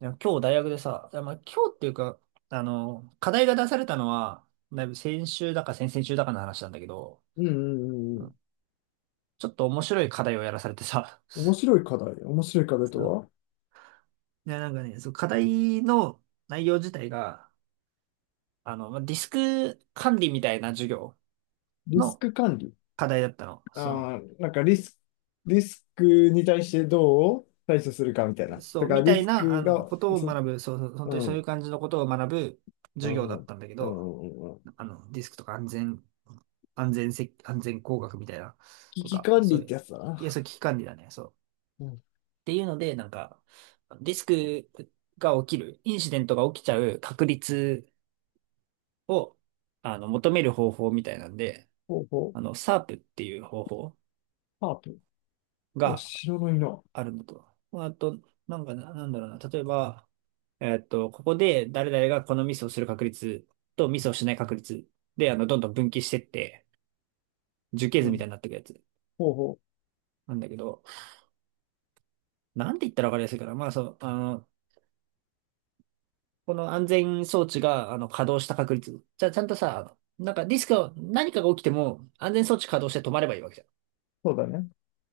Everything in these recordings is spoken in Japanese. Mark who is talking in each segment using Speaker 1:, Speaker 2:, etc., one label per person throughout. Speaker 1: いや今日大学でさ、いやまあ、今日っていうか、課題が出されたのは、だいぶ先週だか先々週だかの話なんだけど、
Speaker 2: うんうんう
Speaker 1: う
Speaker 2: ん。
Speaker 1: ん、ちょっと面白い課題をやらされてさ、
Speaker 2: 面 白い課題。面白い課題と
Speaker 1: そう
Speaker 2: は？
Speaker 1: いや、なんかね、そう、課題の内容自体が、まあディスク管理みたいな授業
Speaker 2: リス
Speaker 1: の
Speaker 2: ク管理。
Speaker 1: 課題だったの。そ
Speaker 2: ああ、リスクに対してどう対処するかみたいな。
Speaker 1: う、そ
Speaker 2: だ
Speaker 1: う、
Speaker 2: から
Speaker 1: みた
Speaker 2: リ
Speaker 1: い
Speaker 2: ス
Speaker 1: な、
Speaker 2: クが、
Speaker 1: ことを
Speaker 2: そ、
Speaker 1: 学ぶ、そう、そう本当に
Speaker 2: う
Speaker 1: そうい
Speaker 2: ん、
Speaker 1: う感じのことを学ぶ
Speaker 2: う
Speaker 1: 授業だ
Speaker 2: ん、う
Speaker 1: っ
Speaker 2: ん、
Speaker 1: たんだけ
Speaker 2: う
Speaker 1: ど、
Speaker 2: ん、うん。
Speaker 1: ディスクとか安全工学みたいな、
Speaker 2: 危
Speaker 1: と
Speaker 2: 機
Speaker 1: か、
Speaker 2: 管
Speaker 1: そ
Speaker 2: 理っ
Speaker 1: ういう、
Speaker 2: てやつだな。
Speaker 1: いや、そう危機管理だね、そう。っ
Speaker 2: うん。
Speaker 1: ていうので、なんか、ディスクが起きる、インシデントが起きちゃう確率を、求める方法みたいなんで、
Speaker 2: ほうほう。
Speaker 1: サ a っていう方法
Speaker 2: パープ。お、
Speaker 1: が
Speaker 2: 白の色。
Speaker 1: あるのと。まあと、なんかな、なんだろうな、例えば、ここで誰々がこのミスをする確率とミスをしない確率で、どんどん分岐してって、樹形
Speaker 2: う
Speaker 1: 図みた
Speaker 2: ん。
Speaker 1: いになっていくやつ
Speaker 2: ほうほう。
Speaker 1: なんだけど、なんて言ったらわかりやすいかな。まあ、そう、この安全装置が、稼働した確率。じゃあ、ちゃんとさ、なんかディスクを、何かが起きても、安全装置稼働して止まればいいわけじゃん。だ
Speaker 2: そうだね。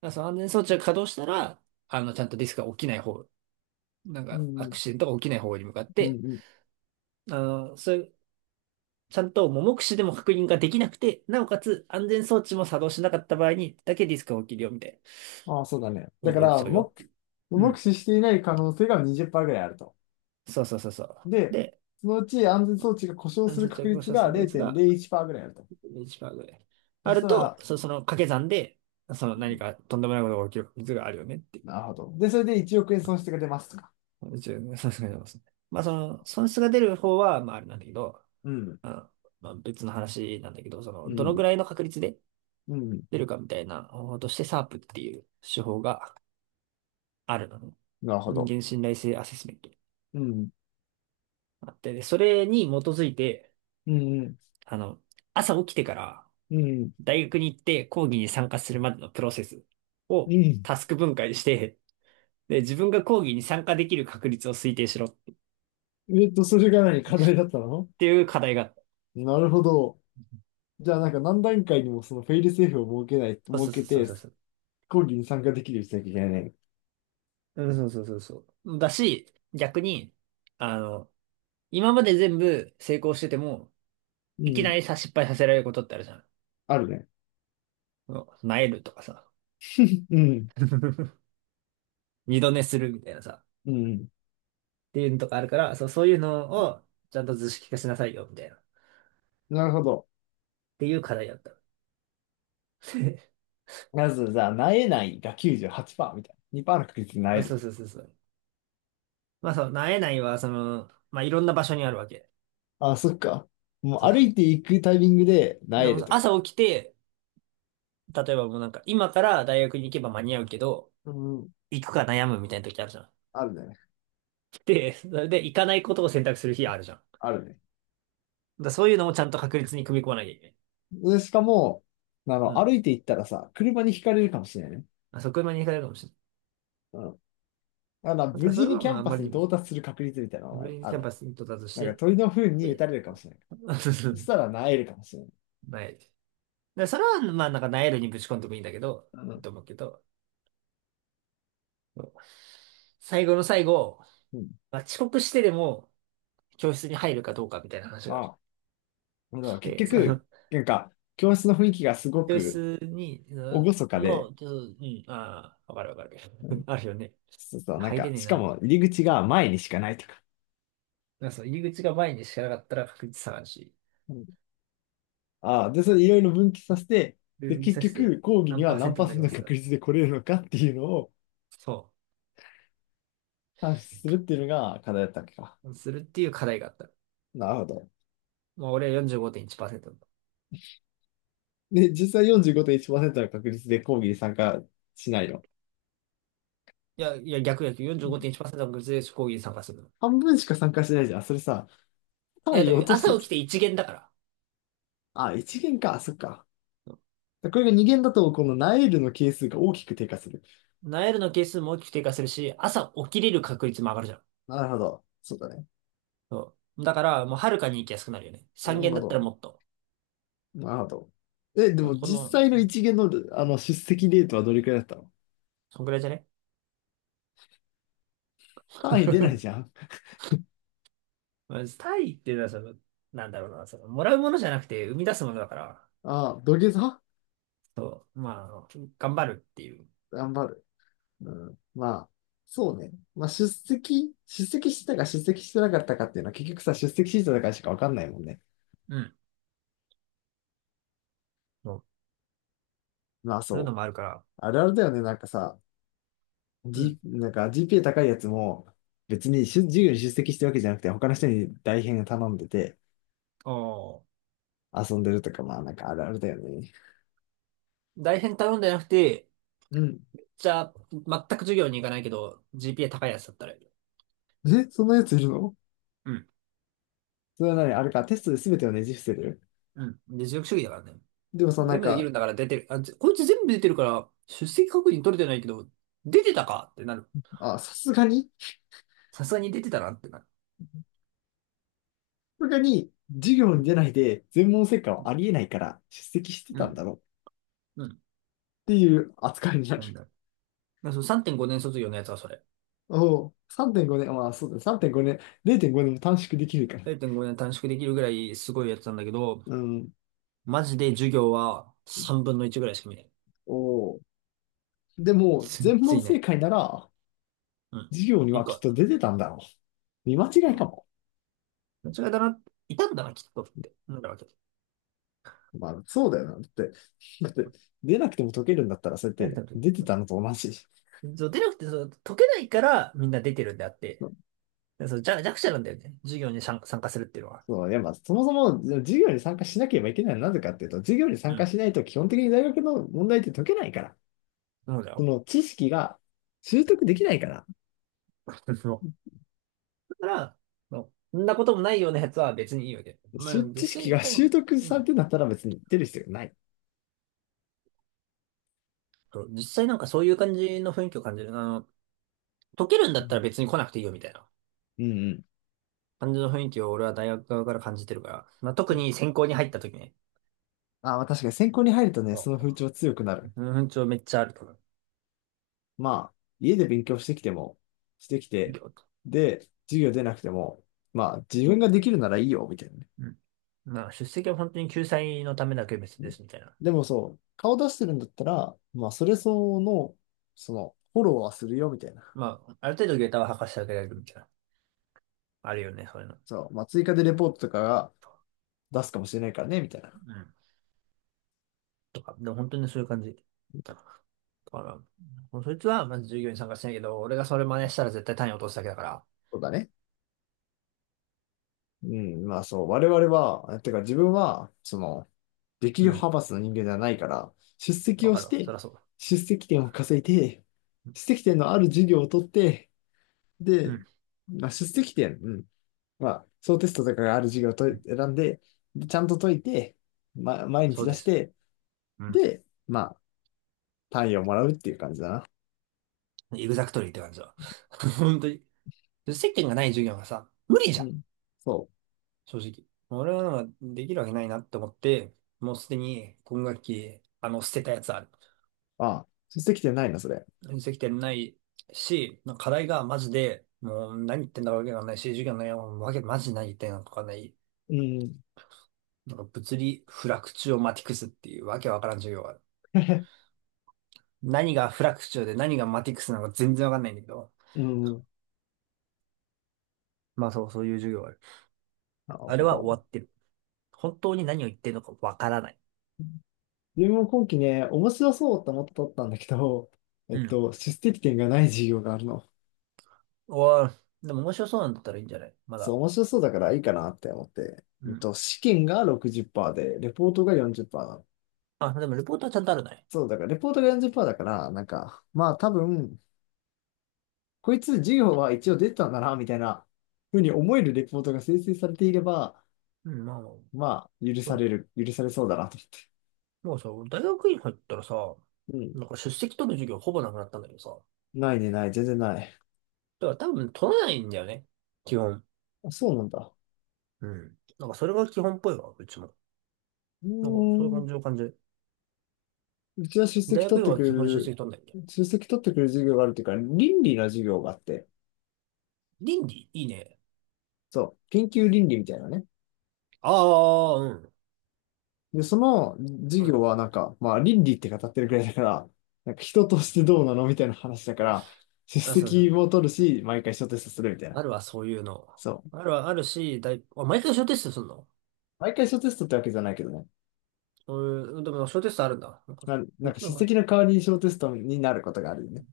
Speaker 1: からその安全装置が稼働したら、ちゃんとディスクが起きない方、なん
Speaker 2: う
Speaker 1: か、
Speaker 2: ん、
Speaker 1: ア
Speaker 2: う
Speaker 1: ク
Speaker 2: ん、
Speaker 1: シデントが起きない方に向かっ
Speaker 2: う
Speaker 1: て、
Speaker 2: ん。
Speaker 1: あの、そういう、ちゃんと目視でも確認ができなくて、なおかつ安全装置も作動しなかった場合にだけディスクが起きるよ、みたいな。
Speaker 2: ああ、そうだね。だ
Speaker 1: 何
Speaker 2: か
Speaker 1: か起き
Speaker 2: ら、
Speaker 1: ちゃうよっ
Speaker 2: 目、
Speaker 1: ていう。う
Speaker 2: 目
Speaker 1: ん。
Speaker 2: 視していない可能性が20%ぐらいあると。
Speaker 1: そうそうそうそう。
Speaker 2: で、
Speaker 1: で、
Speaker 2: そのうち安全装置が故障
Speaker 1: 安
Speaker 2: す
Speaker 1: 全
Speaker 2: る
Speaker 1: 装
Speaker 2: 確
Speaker 1: 置が
Speaker 2: 率
Speaker 1: 稼働した
Speaker 2: が
Speaker 1: 確率が、
Speaker 2: 0.01%ぐらいあると。
Speaker 1: ベンチマークで。
Speaker 2: そ
Speaker 1: あ
Speaker 2: し
Speaker 1: る
Speaker 2: た
Speaker 1: と、
Speaker 2: ら、
Speaker 1: その掛け算で、その何かとんでもないことが起きる率があるよねってい
Speaker 2: なるほど。で、それで1億円損失が出ますとか。
Speaker 1: う。一応さすがにますね。まあその、損失が出る方は、まああれなんだけど、
Speaker 2: うん、
Speaker 1: あの、まあ別の話なんだけど、そ
Speaker 2: う
Speaker 1: の、どの
Speaker 2: ん、
Speaker 1: ぐらいの確率で
Speaker 2: うん、
Speaker 1: 出るかみたいな方法として、サープっていう手法があるのね。
Speaker 2: なるほ
Speaker 1: 人
Speaker 2: ど。
Speaker 1: 間信頼性アセスメント。
Speaker 2: うん、
Speaker 1: あって、でそれに基づいて、
Speaker 2: うん、
Speaker 1: あの、朝起きてから
Speaker 2: うん、
Speaker 1: 大学に行って講義に参加するまでのプロセス
Speaker 2: う
Speaker 1: を
Speaker 2: ん。
Speaker 1: タスク分解して、で、自分が講義に参加できる確率を推定しろっ
Speaker 2: えっと、それが何課題だったの？
Speaker 1: ていう課題があっ
Speaker 2: なるほど。じゃあ、何段階にもそのフェイルセーフを設けない、
Speaker 1: た。そ
Speaker 2: 設
Speaker 1: うそ
Speaker 2: け
Speaker 1: うそう
Speaker 2: て、
Speaker 1: そうそう。
Speaker 2: 講義に参加できるようにしなきゃいけないね。
Speaker 1: うん、そうそうそうそう。だし、逆に、あの、今まで全部成功してても、
Speaker 2: う
Speaker 1: いき
Speaker 2: ん、
Speaker 1: なりさ、失敗させられることってあるじゃん。
Speaker 2: あるね。
Speaker 1: なえるとかさ、
Speaker 2: うん、
Speaker 1: 二度寝するみたいなさ、
Speaker 2: うん。
Speaker 1: っていうのとかあるから、そう、そういうのをちゃんと図式化しなさいよ、みたいな。っ
Speaker 2: なるほど。
Speaker 1: ていう課題だった。
Speaker 2: まず、じゃあ、なえないが98%みたいな。2%の確率でな
Speaker 1: あ、
Speaker 2: え
Speaker 1: そ
Speaker 2: る。
Speaker 1: うそうそうそう。まあそう、なえないは、その、まあいろんな場所にあるわけ。
Speaker 2: あ、そっか。もう
Speaker 1: その
Speaker 2: 歩いていくタイミングで、萎
Speaker 1: で
Speaker 2: える
Speaker 1: も
Speaker 2: と
Speaker 1: 朝
Speaker 2: か。
Speaker 1: 起きて、例えばもうなんか、今から大学に行けば間に合うけど、
Speaker 2: うん、
Speaker 1: 行くか悩むみたいな時あるじゃん。
Speaker 2: あるね。
Speaker 1: で、それで行かないことを選択する日あるじゃん。だか
Speaker 2: あるね。
Speaker 1: らそういうのもちゃんと確率に組み込まなきゃいけない。
Speaker 2: で、しかも、あ
Speaker 1: う
Speaker 2: の、
Speaker 1: ん。
Speaker 2: 歩いていったらさ、車にひかれるかもしれないね。
Speaker 1: まあ、そこまでいかないかもしれない。
Speaker 2: うん。だから、
Speaker 1: だか
Speaker 2: 無
Speaker 1: らそ
Speaker 2: 事
Speaker 1: れ
Speaker 2: に
Speaker 1: は
Speaker 2: キャ
Speaker 1: まあ
Speaker 2: ン
Speaker 1: あん
Speaker 2: パ
Speaker 1: ま
Speaker 2: ス
Speaker 1: り
Speaker 2: に
Speaker 1: にも
Speaker 2: 到
Speaker 1: ね、
Speaker 2: 達する確率みたいなの
Speaker 1: ブ
Speaker 2: が
Speaker 1: レインに
Speaker 2: あ
Speaker 1: キャ
Speaker 2: る
Speaker 1: ン
Speaker 2: わ
Speaker 1: パ
Speaker 2: け。
Speaker 1: スに到達し
Speaker 2: なんか、鳥の糞
Speaker 1: て、
Speaker 2: に打た
Speaker 1: で、
Speaker 2: れるかもしれない。そした ら、萎えるかもしれない。
Speaker 1: なえる。だからそれはまあなんかなえるにぶち込んでもいいんだけど、
Speaker 2: う
Speaker 1: いい
Speaker 2: ん。
Speaker 1: と思うけど、そう最後の最後、
Speaker 2: うん。
Speaker 1: まあ、遅刻してでも教室に入るかどうかみたいな話がある。
Speaker 2: まあ、だから
Speaker 1: で、
Speaker 2: 結
Speaker 1: その
Speaker 2: 局、なんか、教室の雰囲気がすご
Speaker 1: ベー
Speaker 2: く
Speaker 1: スに、う
Speaker 2: 厳
Speaker 1: ん
Speaker 2: かで、
Speaker 1: の、ちょっと、うん、ああ、わかるわかる。
Speaker 2: うん、
Speaker 1: あるよね。
Speaker 2: そうそう、なん
Speaker 1: 入れ
Speaker 2: か、
Speaker 1: ねえ
Speaker 2: しか
Speaker 1: な。
Speaker 2: も入り口が前にしかないとか。
Speaker 1: なんかそう入り口が前にしかなかったら確率下がるし、
Speaker 2: うん。ああ、で、それいろいろ分岐させて、
Speaker 1: ルー
Speaker 2: で、
Speaker 1: ムに
Speaker 2: 結
Speaker 1: さして
Speaker 2: 局、講義に
Speaker 1: 何パ
Speaker 2: は
Speaker 1: ーセン
Speaker 2: 何
Speaker 1: ト
Speaker 2: パー
Speaker 1: に
Speaker 2: セ
Speaker 1: な
Speaker 2: ン
Speaker 1: り
Speaker 2: ト
Speaker 1: ま
Speaker 2: の
Speaker 1: すか、
Speaker 2: 確率で来れるのかっていうのを
Speaker 1: そ
Speaker 2: 算出するっていうのが課題だったわけか。
Speaker 1: う。するっていう課題があった。
Speaker 2: なるほど。
Speaker 1: まあ俺は45.1%だ。
Speaker 2: で、実際45.1%の確率で講義に参加しないよ。
Speaker 1: いや、いや、逆逆、45.1%の確率で講義に参加するの。
Speaker 2: 半分しか参加してないじゃん。それさ、
Speaker 1: いや、
Speaker 2: 単位
Speaker 1: でも
Speaker 2: 落とし
Speaker 1: 朝
Speaker 2: てるじ
Speaker 1: 起き
Speaker 2: ゃん。
Speaker 1: て一限だから。
Speaker 2: あ、1限か、そっか。
Speaker 1: そう
Speaker 2: これが2限だと、このナイルの係数が大きく低下する。
Speaker 1: ナイルの係数も大きく低下するし、朝起きれる確率も上がるじゃん。
Speaker 2: なるほど。そうだね。
Speaker 1: そう。だから、もうはるかに行きやすくなるよね。
Speaker 2: な
Speaker 1: 3
Speaker 2: る
Speaker 1: 限
Speaker 2: ほ
Speaker 1: だったら
Speaker 2: ど。
Speaker 1: もっと。
Speaker 2: なるほど。え、でも
Speaker 1: この、
Speaker 2: 実
Speaker 1: う
Speaker 2: 際の
Speaker 1: ん、
Speaker 2: 1限の、あの出席レートはどれくらいだったの？
Speaker 1: そんぐらいじゃね。
Speaker 2: 単位出ないじゃ ん。
Speaker 1: まあ、タイっていうのはその、なんだろうな、その、もらうものじゃなくて生み出すものだから、
Speaker 2: ああ、土下座。
Speaker 1: そう、まあ、頑張るっていう、
Speaker 2: 頑張る。うん。まあ、そうね。まあ、出席してたか出席してなかったかっていうのは結局さ、出席してたかしかわかんないもんね。
Speaker 1: うん、そう
Speaker 2: まあ
Speaker 1: そういう
Speaker 2: そ
Speaker 1: の
Speaker 2: う。
Speaker 1: もあるから、
Speaker 2: あるあるだよね。なんかさ、
Speaker 1: うん。
Speaker 2: G、なんか GPA 高いやつも、別に授業に出席してるわけじゃなくて、他の人に代編頼んでて
Speaker 1: おー、
Speaker 2: 遊んでるとか、まあなんかあるあるだよね。
Speaker 1: 大変頼んでなくて、
Speaker 2: うん。
Speaker 1: じゃあ、全く授業に行かないけど、GPA 高いやつだったらいいよ、
Speaker 2: え、そんなやついるの？
Speaker 1: うん、
Speaker 2: それは何あれか、テストで全てをねじ伏せる。
Speaker 1: うん。で、実力主義だからね。
Speaker 2: でもさ、な
Speaker 1: 全
Speaker 2: ん
Speaker 1: 部できる
Speaker 2: か、
Speaker 1: んだから出てる。あ、こいつ全部出てるから、出席確認取れてないけど、出てたかってなる。
Speaker 2: あ、さすがに、
Speaker 1: さすがに出てたなってなる。
Speaker 2: さすがに授業
Speaker 1: う
Speaker 2: に
Speaker 1: ん、
Speaker 2: 出ないで全問正解はありえないから出席して
Speaker 1: う
Speaker 2: たん
Speaker 1: ん。
Speaker 2: だろうっ
Speaker 1: うん、
Speaker 2: ていう扱いになる。
Speaker 1: なんだう。だからその3.5年卒業のやつはそれ。
Speaker 2: おお、3.5年、まあそうだね、3.5年、0.5年も短縮できるから。
Speaker 1: 0.5年短縮できるぐらいすごいやつなんだけど、
Speaker 2: うん。
Speaker 1: マジで授業は3分の1ぐらいしか見ない。
Speaker 2: おお。でも、全
Speaker 1: 全然
Speaker 2: 問
Speaker 1: いな
Speaker 2: 正
Speaker 1: い。
Speaker 2: 解なら
Speaker 1: うん。
Speaker 2: 授業に
Speaker 1: 一
Speaker 2: は
Speaker 1: 個
Speaker 2: き
Speaker 1: あ
Speaker 2: っ
Speaker 1: っ
Speaker 2: と出てたんだろう。見間
Speaker 1: た。
Speaker 2: 違い
Speaker 1: う
Speaker 2: か
Speaker 1: ん、
Speaker 2: も。
Speaker 1: 間違いだな。いたんだな、きっとって。なんだわけ。
Speaker 2: まあそうだよな。だって、だって出なくても解けるんだったらそうや
Speaker 1: 出
Speaker 2: って
Speaker 1: なく
Speaker 2: 出てた
Speaker 1: て
Speaker 2: のと同じ。そ
Speaker 1: もそう、出なくて、そう、解けないからみんな出てるんであって、
Speaker 2: う、
Speaker 1: でそう、弱者なんだよね。授業に参加するっていうのは。
Speaker 2: そういやまあ、そもそも授業に参加しなければいけないのはなぜかっていうと、授業に
Speaker 1: う
Speaker 2: 参加
Speaker 1: ん。
Speaker 2: しないと基本的に大学の問題って解けないから。
Speaker 1: そうだ
Speaker 2: そ
Speaker 1: よ。
Speaker 2: の知識が習得できないから、
Speaker 1: そう。だから、そうそんなこともないようなやつは別にいいわけ。まあ、実
Speaker 2: 知識
Speaker 1: 際、
Speaker 2: が
Speaker 1: 多
Speaker 2: 習
Speaker 1: 分、
Speaker 2: 得
Speaker 1: う
Speaker 2: されて
Speaker 1: ん。
Speaker 2: るんだったら別に出る必要がない。
Speaker 1: そう実際なんかそういう感じの雰囲気を感じる。解けるんだ
Speaker 2: う
Speaker 1: ったら
Speaker 2: ん
Speaker 1: 別に来なくていいよみたいな
Speaker 2: うん
Speaker 1: 感じの雰囲気を俺は大学側から感じてるから、まあ、特
Speaker 2: うん。
Speaker 1: に専攻に入った時ね、
Speaker 2: あ、まあ確かに専攻に入るとね、
Speaker 1: そ
Speaker 2: その風潮強くな
Speaker 1: う
Speaker 2: る。
Speaker 1: その雰囲気はめっちゃあると思う。
Speaker 2: まあ、家で勉強してきても、してき
Speaker 1: 授
Speaker 2: て、
Speaker 1: 業と。
Speaker 2: で、授業出なくても、まあ自分ができるならいいよ、みたいなね。
Speaker 1: うん。まあ、出席は本当に救済のためだけ別
Speaker 2: う
Speaker 1: で
Speaker 2: ん。
Speaker 1: すみたいな。
Speaker 2: でもそう、顔出してるんだったら、まあそれ相応の、その、フォローはするよ、みたいな。
Speaker 1: まあ、ある程度ゲータは履かしてあげられるみたいな。あるよね、そういうの。
Speaker 2: そう、まあ追加でレポートとかが出すかもしれないからね、みたいな。
Speaker 1: うん。とか、でも本当にそういう感じ。だから、もうそいつはまず授業に参加しないけど、俺がそれ真似したら絶対単位落とすだけだから。
Speaker 2: そうだね。うん、まあそう、我々は、えてか自分は、その、力
Speaker 1: う
Speaker 2: 量
Speaker 1: ん。
Speaker 2: 派閥の人間じゃないから、出席
Speaker 1: わ
Speaker 2: を
Speaker 1: か
Speaker 2: し
Speaker 1: るわ。そ
Speaker 2: て、
Speaker 1: りゃそ
Speaker 2: 出席点を稼いで、
Speaker 1: う。
Speaker 2: 出席点のある授業を取って、
Speaker 1: う
Speaker 2: で、
Speaker 1: ん。
Speaker 2: まあ、出席点、うん、まあ、小テストとかがある授業を選んで、でちゃんと解いて、ま、毎日
Speaker 1: そう
Speaker 2: 出
Speaker 1: で
Speaker 2: し
Speaker 1: す。
Speaker 2: て、
Speaker 1: うん。
Speaker 2: で、まあ、単位をもらうっていう感じだな。
Speaker 1: エグザクトリーって感じだ。本当に。で接点がない授業がさ、無理じ
Speaker 2: う
Speaker 1: ゃん、
Speaker 2: ん。そ
Speaker 1: 正直。俺はなんかできるわけないなって思って、もうすでに今学期、捨てたやつある。
Speaker 2: う。ああ、出席点ないな、それ。
Speaker 1: 接点ないし、なんか課題がマジで、もう何言ってんだかわけがないし、授業の内容もマジ何言ってんのかわかんない。
Speaker 2: うん。
Speaker 1: なんか物理フラクチュオマティクスっていうわけわからん授業がある。何がフラクチュオで何がマティクスなのか全然わかんないんだけど。
Speaker 2: うん。
Speaker 1: まあそう、そういう授業がある。
Speaker 2: なる
Speaker 1: あれ
Speaker 2: ほ
Speaker 1: は
Speaker 2: ど。
Speaker 1: 終わってる。本当に何を言ってるのかわからない。
Speaker 2: 自分も今期ね、面白そうと思って取ったんだけど、え
Speaker 1: う
Speaker 2: っ
Speaker 1: ん。
Speaker 2: と、出席点がない授業があるの。
Speaker 1: おー、でも面白そうなんだったらいいんじゃないま
Speaker 2: そう、
Speaker 1: だ。
Speaker 2: 面白そうだからいいかなって思って。
Speaker 1: う
Speaker 2: えっ
Speaker 1: ん。
Speaker 2: と、試験が60%で、レポートが40%なの。
Speaker 1: あ、でもレポートはちゃんとあるね。
Speaker 2: そう、だからレポートが40%だから、なんか、まあ多分、こいつ授業は一応出てたんだな、みたいなふうに思えるレポートが生成されていれば、
Speaker 1: うん、まあ、
Speaker 2: まあ、
Speaker 1: そうだね、
Speaker 2: 許されそうだなと
Speaker 1: もうさ、大学院入ったらさ、
Speaker 2: 思っ
Speaker 1: なん
Speaker 2: て。
Speaker 1: か出席取る授業ほぼなくなったんだけどさ。だ
Speaker 2: うん。ないね、ない、全然ない。
Speaker 1: から多分取らないんだよね。基本。
Speaker 2: あ、そうなんだ。
Speaker 1: うん。なんかそれが基本っぽいわ、うちも。
Speaker 2: う
Speaker 1: なんかそういう
Speaker 2: ー
Speaker 1: 感
Speaker 2: ん。
Speaker 1: じの感じ。
Speaker 2: うちは出
Speaker 1: 大
Speaker 2: 席取
Speaker 1: 学
Speaker 2: っ
Speaker 1: 院
Speaker 2: て
Speaker 1: は
Speaker 2: くれ
Speaker 1: 基本出
Speaker 2: る、
Speaker 1: 席取んないんだよ。
Speaker 2: 出席取ってくれる授業があるっていうか、倫理の授業があって、
Speaker 1: 倫理いいね。
Speaker 2: そう、研究倫理みたいなね。
Speaker 1: ああ、うん。
Speaker 2: で、その授
Speaker 1: うん。
Speaker 2: 業はなんか、まあ倫理って語ってるくらいだから、なんか人としてどうなのみたいな話だから、出
Speaker 1: あ、そうそ
Speaker 2: 席
Speaker 1: う。
Speaker 2: も取るし、毎回小テストするみたいな。
Speaker 1: あるわ、そういうの。
Speaker 2: そう。
Speaker 1: あるわ、あるし、だい、あ、毎回小テストすんの、
Speaker 2: 毎回小テストってわけじゃないけどね。
Speaker 1: そういう、でも小テストあるんだ。なんか、
Speaker 2: な、
Speaker 1: こ
Speaker 2: な
Speaker 1: っ
Speaker 2: んか
Speaker 1: ちの
Speaker 2: 出
Speaker 1: 方が、
Speaker 2: 席の代わりに小テストになることがあるよね。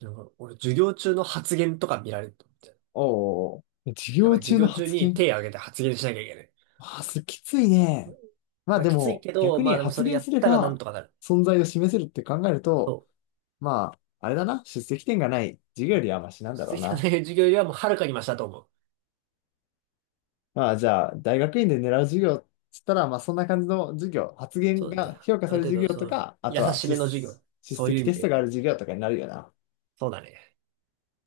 Speaker 1: なんか俺授業中の発言とか見られると。
Speaker 2: おうおうおう、授
Speaker 1: やばい、
Speaker 2: 業
Speaker 1: 授
Speaker 2: 中の
Speaker 1: 業中
Speaker 2: 発
Speaker 1: に
Speaker 2: 言？
Speaker 1: 手挙げて発言しなきゃいけない。
Speaker 2: まあ、す、きついね。まあ
Speaker 1: まあ、
Speaker 2: で
Speaker 1: きつい
Speaker 2: も、
Speaker 1: けど、
Speaker 2: 逆
Speaker 1: ま
Speaker 2: に
Speaker 1: あでもそ
Speaker 2: 発
Speaker 1: れ
Speaker 2: 言
Speaker 1: やっ
Speaker 2: すれ
Speaker 1: たらなん
Speaker 2: ば、
Speaker 1: とかなる。
Speaker 2: 存在を示せるって考えると、
Speaker 1: そ
Speaker 2: まあ、あれだな、出席点がない授業
Speaker 1: う。
Speaker 2: よりはマシなんだろう
Speaker 1: 実績の
Speaker 2: な。
Speaker 1: 授業よりはもうはるかにマシだと思う。
Speaker 2: まあ、じゃあ、大学院で狙う授業っつったら、まあ、そんな感じの授業、発
Speaker 1: そ
Speaker 2: 言
Speaker 1: うね。
Speaker 2: が評価
Speaker 1: ある
Speaker 2: される
Speaker 1: 程
Speaker 2: 授業
Speaker 1: 度、そ
Speaker 2: と
Speaker 1: の、
Speaker 2: か、あ
Speaker 1: 優
Speaker 2: とは
Speaker 1: し
Speaker 2: 出、
Speaker 1: めの授業。
Speaker 2: 出
Speaker 1: そういう
Speaker 2: 席
Speaker 1: 意味
Speaker 2: テスト
Speaker 1: で。
Speaker 2: がある授業とかになるよな。
Speaker 1: そうだね。